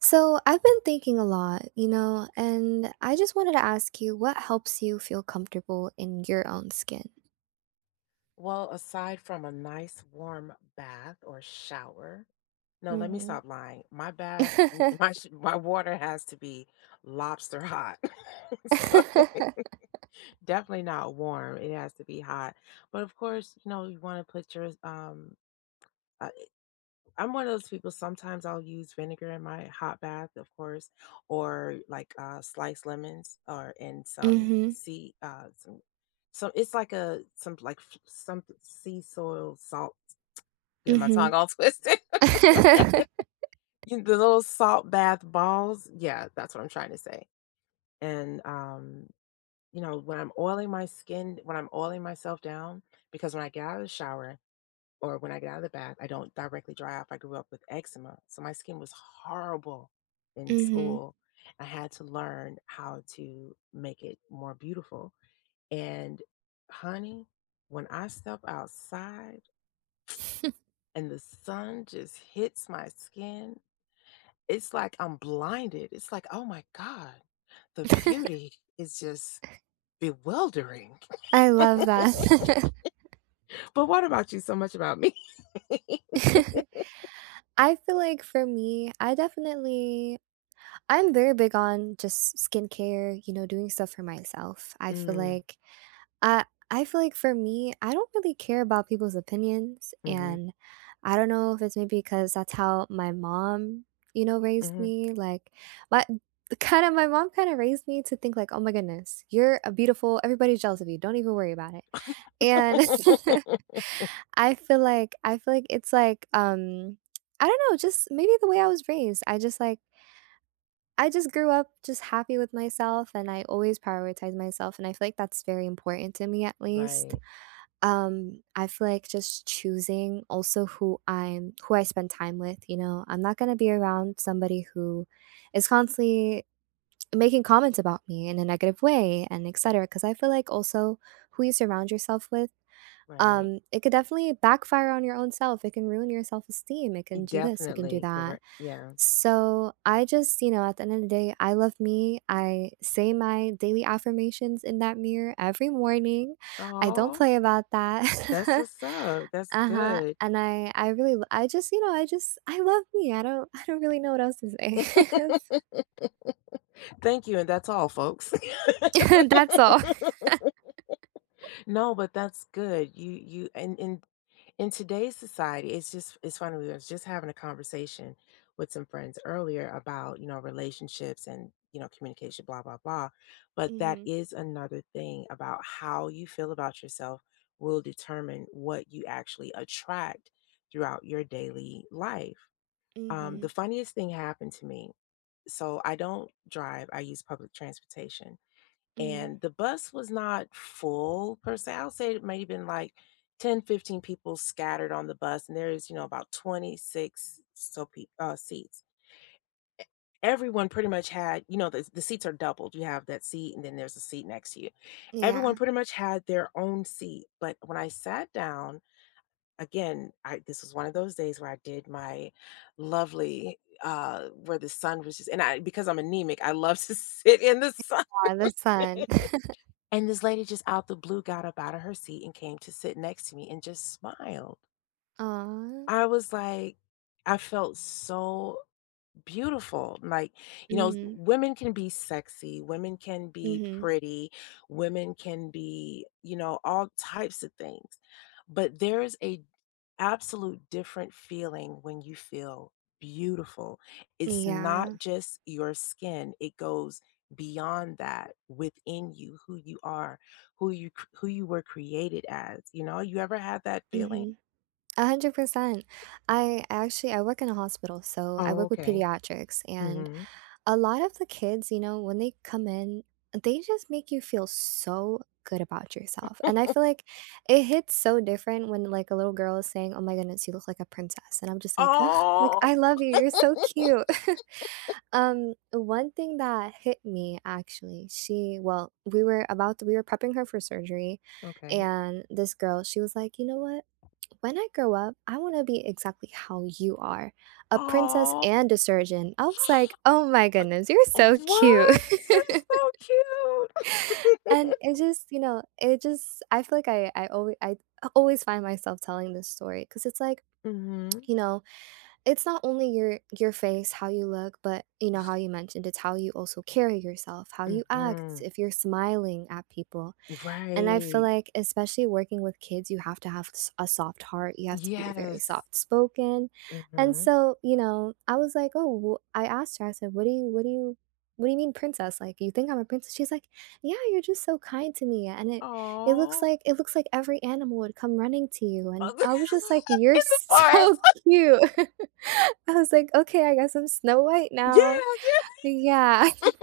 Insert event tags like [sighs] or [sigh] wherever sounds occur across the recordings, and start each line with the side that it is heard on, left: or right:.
right: So, I've been thinking a lot, you know, and I just wanted to ask you what helps you feel comfortable in your own skin?
left: Well, aside from a nice warm bath or shower, no, let me
right: Mhm.
left: stop lying. My bath, [laughs] my my water has to be lobster hot. [laughs] So, definitely not warm. It has to be hot. But of course, you know, you want to put your uh, I'm one of those people, sometimes I'll use vinegar in my hot bath, of course, or like sliced lemons, or in some
right: Mhm.
left: sea some it's like a some some sea soil salt. Get my
right: Mhm.
left: tongue all twisted.
right: Mhm.
left: [laughs]
right: [laughs]
left: You the little salt bath balls, yeah, that's what I'm trying to say, and, you know, when I'm oiling my skin, when I'm oiling myself down, because when I get out of the shower or when I get out of the bath, I don't directly dry off. I grew up with eczema, so my skin was horrible in school.
right: [laughs]
left: I had to learn how to make it more beautiful, and honey, when I step outside and the sun just hits my skin, it's like I'm blinded. It's like, "Oh my god, the beauty
right: [laughs]
left: is just bewildering." [laughs]
right: I love that.
left: But what about you? So much about me. [laughs]
right: [laughs] I feel like for me, I definitely, I'm very big on just skincare, you know, doing stuff for myself.
left: Mm,
right: I I feel like for me, I don't really care about people's opinions,
left: mhm,
right: and I don't know if it's maybe because that's how my mom, you know, raised
left: mhm.
right: me. Like, my [laughs] kind of my mom kind of raised me to think like, oh my goodness, you're a beautiful. Everybody's jealous of you. Don't even worry about it. And
left: [laughs]
right: [laughs] I feel like it's like I don't know, just maybe the way I was raised. I just like. I just grew up just happy with myself, and I always prioritize myself, and I feel like that's very important to me, at least.
left: Right,
right: I feel like just choosing also who I spend time with, you know. I'm not going to be around somebody who is constantly making comments about me in a negative way, and etc, because I feel like also who you surround yourself with,
left: right.
right: it could definitely backfire on your own self. It can ruin your self-esteem. It can do this. It can do
left: Definitely,
right: that.
left: correct, yeah.
right: So I just, you know, at the end of the day, I love me. I say my daily affirmations in that mirror every morning. I don't
left: Oh,
right: play about that.
left: that's
right: [laughs]
left: what's up. That's
right: Uh-huh,
left: good.
right: and I really l I just, you know, I just I love me. I don't [laughs] I don't really know what else to say.
left: Thank you, and that's all, folks. [laughs]
right: [laughs] That's all.
left: No, but that's good. You, and in today's society, it's just it's funny. We was just having a conversation with some friends earlier about, you know, relationships, and, you know, communication, blah blah blah. But that
right: Mhm,
left: is another thing: about how you feel about yourself will determine what you actually attract throughout your daily life. The
right: mhm,
left: funniest thing happened to me. So I don't drive; I use public transportation,
right: mhm,
left: and the bus was not full per se. I'll say it might have been like 10, 15 people scattered on the bus, and there's, you know, about 26 seats. E- Everyone pretty much had, you know, the seats are doubled. You have that seat, and then there's a seat next to you. Everyone
right: yeah.
left: pretty much had their own seat. But when I sat down, again, I this was one of those days where I did my lovely where the sun was just, and I, because I'm anemic, I love to [laughs] sit in the sun.
right: Yeah, the sun.
left: And this lady just out the blue got up out of her seat and came to sit next to me and just smiled.
right: Aw.
left: I was like, I felt so beautiful. Like, you know,
right: Mhm,
left: women can be sexy, women can be
right: mhm,
left: pretty, women can be, you know, all types of things. But there's a absolute different feeling when you feel beautiful. It's not
right: yeah,
left: just your skin. It goes beyond that, within you, who you are, who you were created as. You know, you ever had that feeling?
right: mhm, 100%. I actually I work in a hospital, so I
left: Oh,
right: work with
left: okay.
right: pediatrics, and
left: Mhm.
right: a lot of the kids, you know, when they come in, they just make you feel so good about yourself. And I feel like it hits so different when like a little girl is saying, "Oh my goodness, you look like a princess." And I'm just like, "Ugh, like
left: Oh,
right: I love you. You're so cute." [laughs] One thing that hit me actually, she, well, we were prepping her for surgery,
left: okay.
right: and this girl, she was like, "You know what? When I grow up, I want to be exactly how you are, a princess
left: Oh.
right: and a surgeon." I was like, oh my goodness, you're so cute.
left: What?
right: [laughs]
left: That's so cute. [laughs]
right: And it just, you know, it just, I feel like I always, I always find myself telling this story because it's like,
left: Mhm.
right: you know, it's not only your face, how you look, but you know how you mentioned, it's how you also carry yourself, how you act,
left: Mhm.
right: if you're smiling at people. And I feel
left: Right.
right: like, especially working with kids, you have to have a soft heart. You have to be very
left: Yes.
right: soft spoken. And
left: Mhm.
right: so, you know, I was like, oh, well, I asked her, I said, what do you mean princess? Like, you think I'm a princess? She's like, yeah, you're just so kind to me. And it,
left: Oh.
right: it looks like every animal would come running to you.
left: [laughs]
right: And I was just like, you're
left: In the
right: so
left: forest.
right: [laughs]
left: [laughs]
right: cute. [laughs] I was like, okay, I guess I'm Snow White now.
left: Yes, yes.
right: Yeah. [laughs]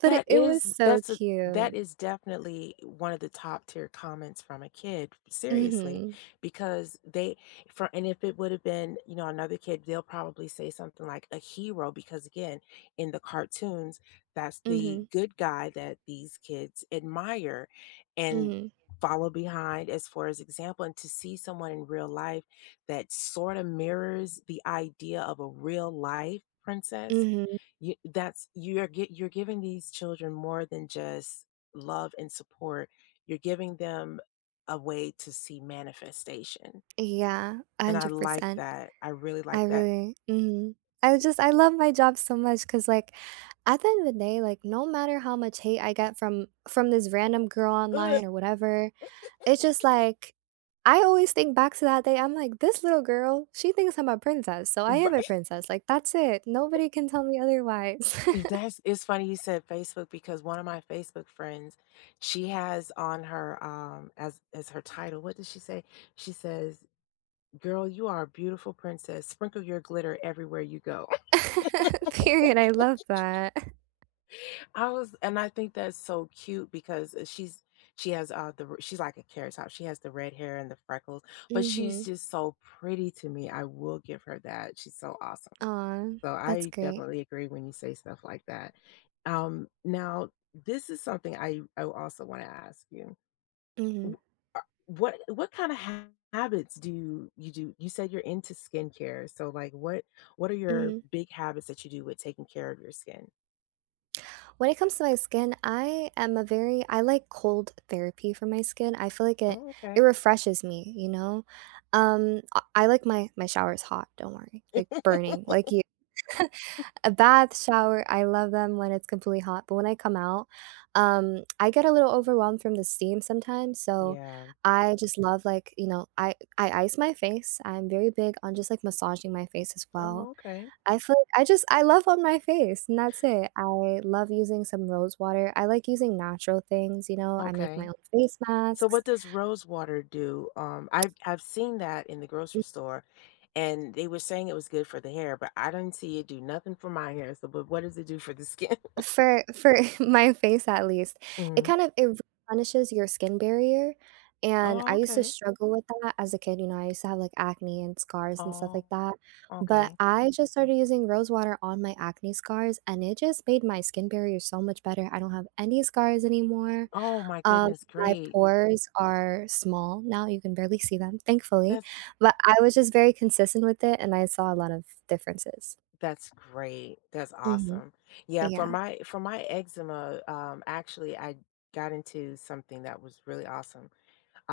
right: But it,
left: That
right: it was
left: is,
right: so
left: that's a, that
right: cute.
left: is definitely one of the top tier comments from a kid,
right: Mm
left: seriously,
right: hmm.
left: because they, for, and if it would have been, you know, another kid, they'll probably say something like a hero, because again, in the cartoons, that's
right: Mm hmm.
left: the good guy that these kids admire
right: Mm
left: and
right: hmm.
left: follow behind as far as example, and to see someone in real life that sort of mirrors the idea of a real life princess,
right: Mhm.
left: you, that's, you're get, you're giving these children more than just love and support. You're giving them a way to see manifestation,
right: Yeah,
left: and I like
right: 100%.
left: that. I really like
right: I
left: that.
right: really mhm. I just I love my job so much because, like, at the end of the day, like, no matter how much hate I get from this random girl
left: Ugh,
right: online or whatever, it's just like, I always think back to that day. I'm like, "This little girl, she thinks I'm a princess, so I am a
left: right?
right: princess." Like, that's it. Nobody can tell me otherwise.
left: That's, it's funny you said Facebook, because one of my Facebook friends, she has on her as her title. What does she say? She says, "Girl, you are a beautiful princess. Sprinkle your glitter everywhere you go."
right: [laughs] Period, I love that.
left: I was, and I think that's so cute because she's, she has she's like a carrot top. She has the red hair and the freckles, but she's
right: Mhm.
left: just so pretty to me. I will give her that. She's so awesome.
right: Aw,
left: So
right: that's
left: I
right: great.
left: definitely agree when you say stuff like that. Um, now this is something I also want to ask you.
right: Mhm.
left: W- uh, what kind of habits do you, you do? You said you're into skincare. So like what are your
right: Mhm.
left: big habits that you do with taking care of your skin?
right: When it comes to my skin, I am a very I like cold therapy for my skin. I feel like it
left: Oh,
right: it
left: okay.
right: refreshes me, you know? I like my showers hot, don't worry, like burning, like you. [laughs] A bath, shower, I love them when it's completely hot, but when I come out, I get a little overwhelmed from the steam sometimes, so
left: Yeah.
right: I just love, like, you know, I ice my face. I'm very big on just like massaging my face as well.
left: Oh, okay.
right: I feel like I just I love on my face, and that's it. I love using some rose water. I like using natural things, you know, I make my
left: Okay.
right: own face
left: So
right: masks.
left: what does rose water do? I've seen that in the
right: Mm.
left: grocery store, and they were saying it was good for the hair, but I didn't see it do nothing for my hair. So but what does it do for the skin?
right: For [laughs] my face, at least,
left: [laughs]
right: it
left: Hmm.
right: kind of, it replenishes your skin barrier, and
left: Oh,
right: I used to
left: okay.
right: struggle with that as a kid, you know. I used to have, like, acne and scars and stuff
left: Oh,
right: like that, but
left: okay.
right: I just started using rose water on my acne scars, and it just made my skin barrier so much better. I don't have any scars anymore.
left: Oh my
right: Um,
left: goodness,
right: my
left: great.
right: pores are small now, you can barely see them, thankfully,
left: That's
right: but I was just very consistent with it, and I saw a lot of differences.
left: that's great. That's
right: Mhm.
left: awesome. Yeah, for
right: Yeah.
left: my, for my eczema, actually I got into something that was really awesome.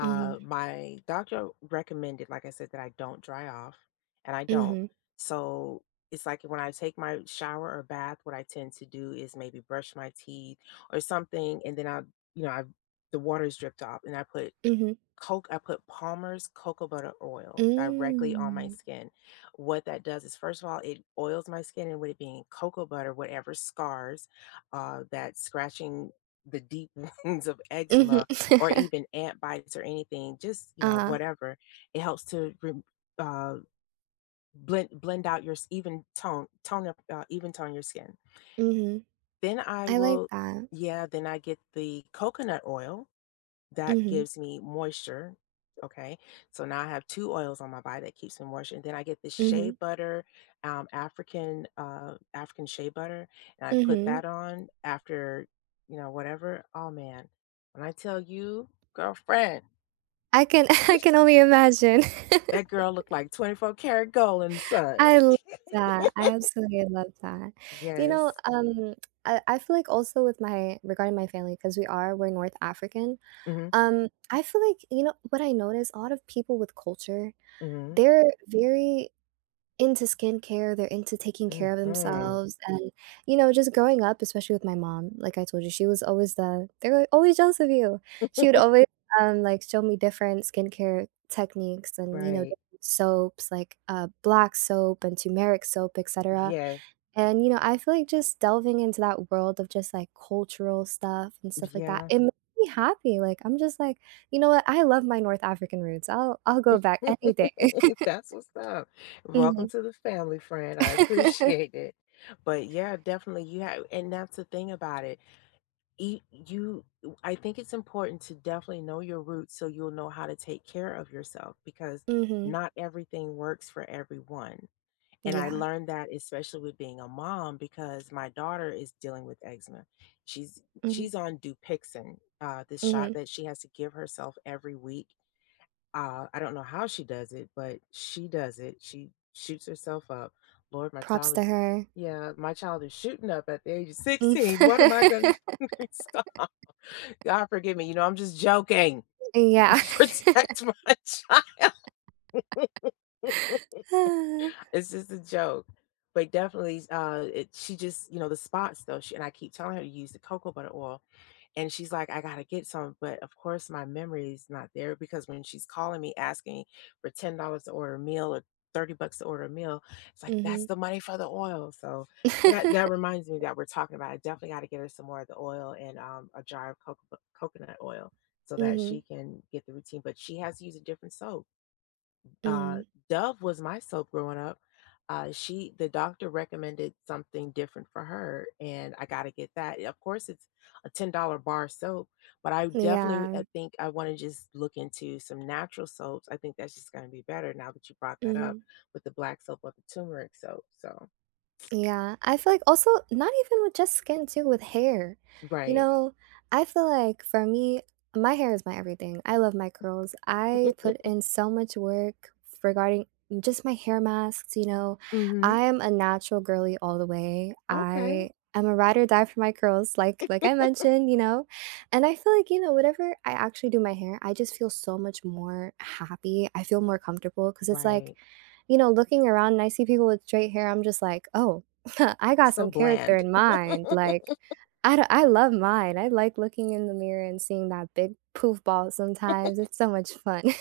right: Mhm.
left: My doctor recommended, like I said, that I don't dry off, and I don't.
right: Mhm.
left: So it's like when I take my shower or bath, what I tend to do is maybe brush my teeth or something, and then I, you know, I, the water's dripped off, and I put
right: Mhm.
left: Coke I put Palmer's cocoa butter oil directly on my
right: Mm.
left: skin. What that does is, first of all, it oils my skin, and with it being cocoa butter, whatever scars, that scratching, the deep [laughs] wounds of
right: Mhm.
left: eczema or even ant bites or anything, just, you know,
right: Uh-huh.
left: whatever, it helps to re uh, blend out your s even tone tone up, even tone your skin.
right: Mhm.
left: Then
right: [laughs]
left: I
right: I like
left: will,
right: that.
left: yeah, then I get the coconut oil that
right: Mhm.
left: gives me moisture. Okay. So now I have two oils on my body that keeps me moisture. And then I get this shea
right: Mhm.
left: butter, African, African shea butter. And I put
right: Mhm.
left: that on after, you know, whatever. Oh man. When I tell you, girlfriend,
right: I can [laughs] I can only imagine. [laughs]
left: that girl looked like 24 karat gold in the sun.
right: I love
left: [laughs]
right: that. I absolutely love that. You know,
left: Yes.
right: I feel like also with my, regarding my family, because we are, we're North African.
left: Mm-hmm.
right: I feel like, you know, what I notice, a lot of people with culture,
left: Mm-hmm.
right: they're very into skincare, they're into taking care of
left: Mm-hmm.
right: themselves, and, you know, just growing up, especially with my mom, like I told you, she was always they're like, always jealous of you. She would always, like, show me different skincare techniques and, you know,
left: Right.
right: different soaps, like, black soap and turmeric soap, etc.
left: Yes.
right: And, you know, I feel like just delving into that world of just, like, cultural stuff and stuff like that,
left: Yeah.
right: it makes me happy. Like, I'm just like, "You know what? I love my North African roots. I'll go back any
left: [laughs]
right: day." [laughs]
left: That's what's up. Welcome
right: Mhm.
left: to the family, friend. I
right: Mhm.
left: appreciate it. But yeah, definitely you have, and that's the thing about it. You, I think it's important to definitely know your roots so you'll know how to take care of yourself because not
right: [laughs]
left: everything works for everyone. And I
right: Yeah.
left: learned that especially with being a mom because my daughter is dealing with eczema. She's
right: Mhm.
left: she's on Dupixent, this shot
right: Mhm.
left: that she has to give herself every week. Uh, I don't know how she does it, but she does it. She shoots herself up. Lord, my
right: Props
left: child
right: to
left: is,
right: her.
left: yeah, my child is shooting up at the age of
right: Mm.
left: 16. What am I going
right: [laughs]
left: to [laughs] stop? God forgive me. You know, I'm just joking. [laughs]
right: Yeah.
left: Protect my child.
right: [sighs] [laughs]
left: It's just a joke. But definitely, it, she just, you know, the spots though. She, and I keep telling her to use the cocoa butter oil, and she's like, I gotta get some. But of course, my memory is not there, because when she's calling me asking for $10 to order a meal, or 30 bucks to order a meal, it's like, that's
right: Mhm.
left: the money for the oil. So I got, that reminds me, that we're talking about. I definitely got to get her some more of the oil, and a jar of coconut oil so that
right: Mhm.
left: she can get the routine. But she has to use a different soap. Uh,
right: Mhm.
left: Dove was my soap growing up. She, the doctor recommended something different for her, and I got to get that. Of course, it's a $10 bar soap, but I
right: [laughs]
left: definitely,
right: Yeah.
left: I think I want to just look into some natural soaps. I think that's just going to be better, now that you brought that up
right: Mhm.
left: with the black soap or the turmeric soap. So,
right: Yeah, I feel like also not even with just skin too, with hair. You
left: right.
right: know, I feel like for me, my hair is my everything. I love my curls. I put in so much work regarding just my hair masks, you know.
left: Mm-hmm.
right: I am a natural girly all the way.
left: Okay.
right: I am a ride or die for my curls, like I mentioned, you know. And I feel like, you know, whatever, I actually do my hair, I just feel so much more happy. I feel more comfortable because it's like,
left: Right.
right: you know, looking around and I see people with straight hair, I'm just like, oh, [laughs] I got
left: So
right: some character
left: bland.
right: in mind, like, I d- I love mine. I like looking in the mirror and seeing that big poof ball sometimes. It's so much fun. [laughs]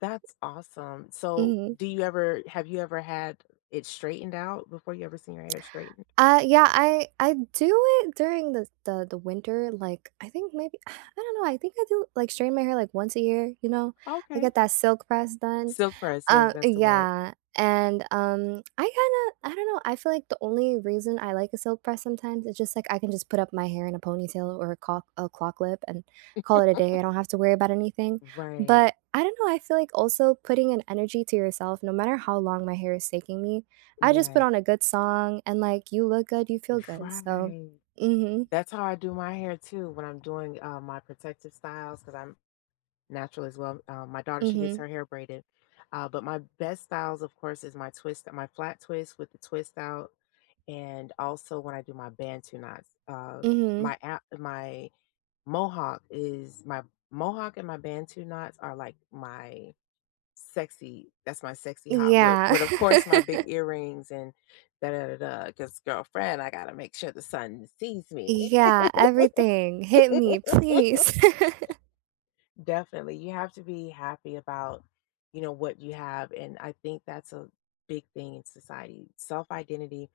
left: That's awesome. So,
right: Mhm.
left: do you ever, have you ever had it straightened out, before? You ever seen your hair straightened?
right: Yeah, I do it during the winter. Like, I think maybe, [sighs] I don't know, I think I do, like, straighten my hair, like, once a year, you know? I
left: Okay.
right: get that silk press done.
left: Silk press, yes, that's the word.
right: Yeah, and, I kinda, I don't know, I feel like the only reason I like a silk press sometimes is just, like, I can just put up my hair in a ponytail or a clock lip and call it a day. I don't have to worry about anything,
left: Right,
right: but I don't know, I feel like also putting an energy to yourself, no matter how long my hair is taking me, I just put
left: right,
right: on a good song and, like, you look good, you feel good, so.
left: right.
right: Mhm,
left: That's how I do my hair too when I'm doing my protective styles, because I'm natural as well. My daughter, she gets
right: mhm,
left: her hair braided. But my best styles, of course, is my twist, my flat twist with the twist out, and also when I do my bantu knots.
right: mhm.
left: My mohawk is my mohawk, and my bantu knots are like my, sexy, that's my sexy hot, with
right: Yeah.
left: with, of course, my
right: [laughs]
left: big earrings and da da da da. Because girlfriend, I gotta make sure the sun sees me.
right: Yeah, everything. Hit me, please. [laughs]
left: Definitely, you have to be happy about, you know, what you have, and I think that's a big thing in society. Self-identity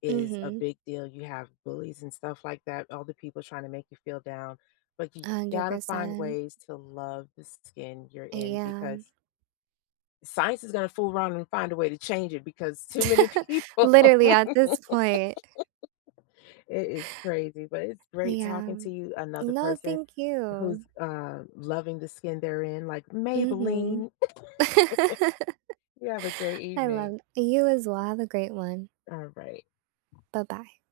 left: is a
right: Mhm,
left: big deal. You have bullies and stuff like that, all the people trying to make you feel down, but you gotta find
right: 100%.
left: ways to love the skin you're in,
right: Yeah.
left: because science is gonna fool around and find a way to change it because too many
right: [laughs]
left: people.
right: Literally
left: [laughs]
right: at this point.
left: It is crazy, but it's great
right: Yeah.
left: talking to you, another
right: No,
left: person
right: thank
left: who's,
right: you.
left: loving the skin they're in, like
right: Mhm.
left: Maybelline.
right: [laughs]
left: You have a great
right: I
left: evening.
right: love you as well, have a great one.
left: All right.
right: Bye-bye.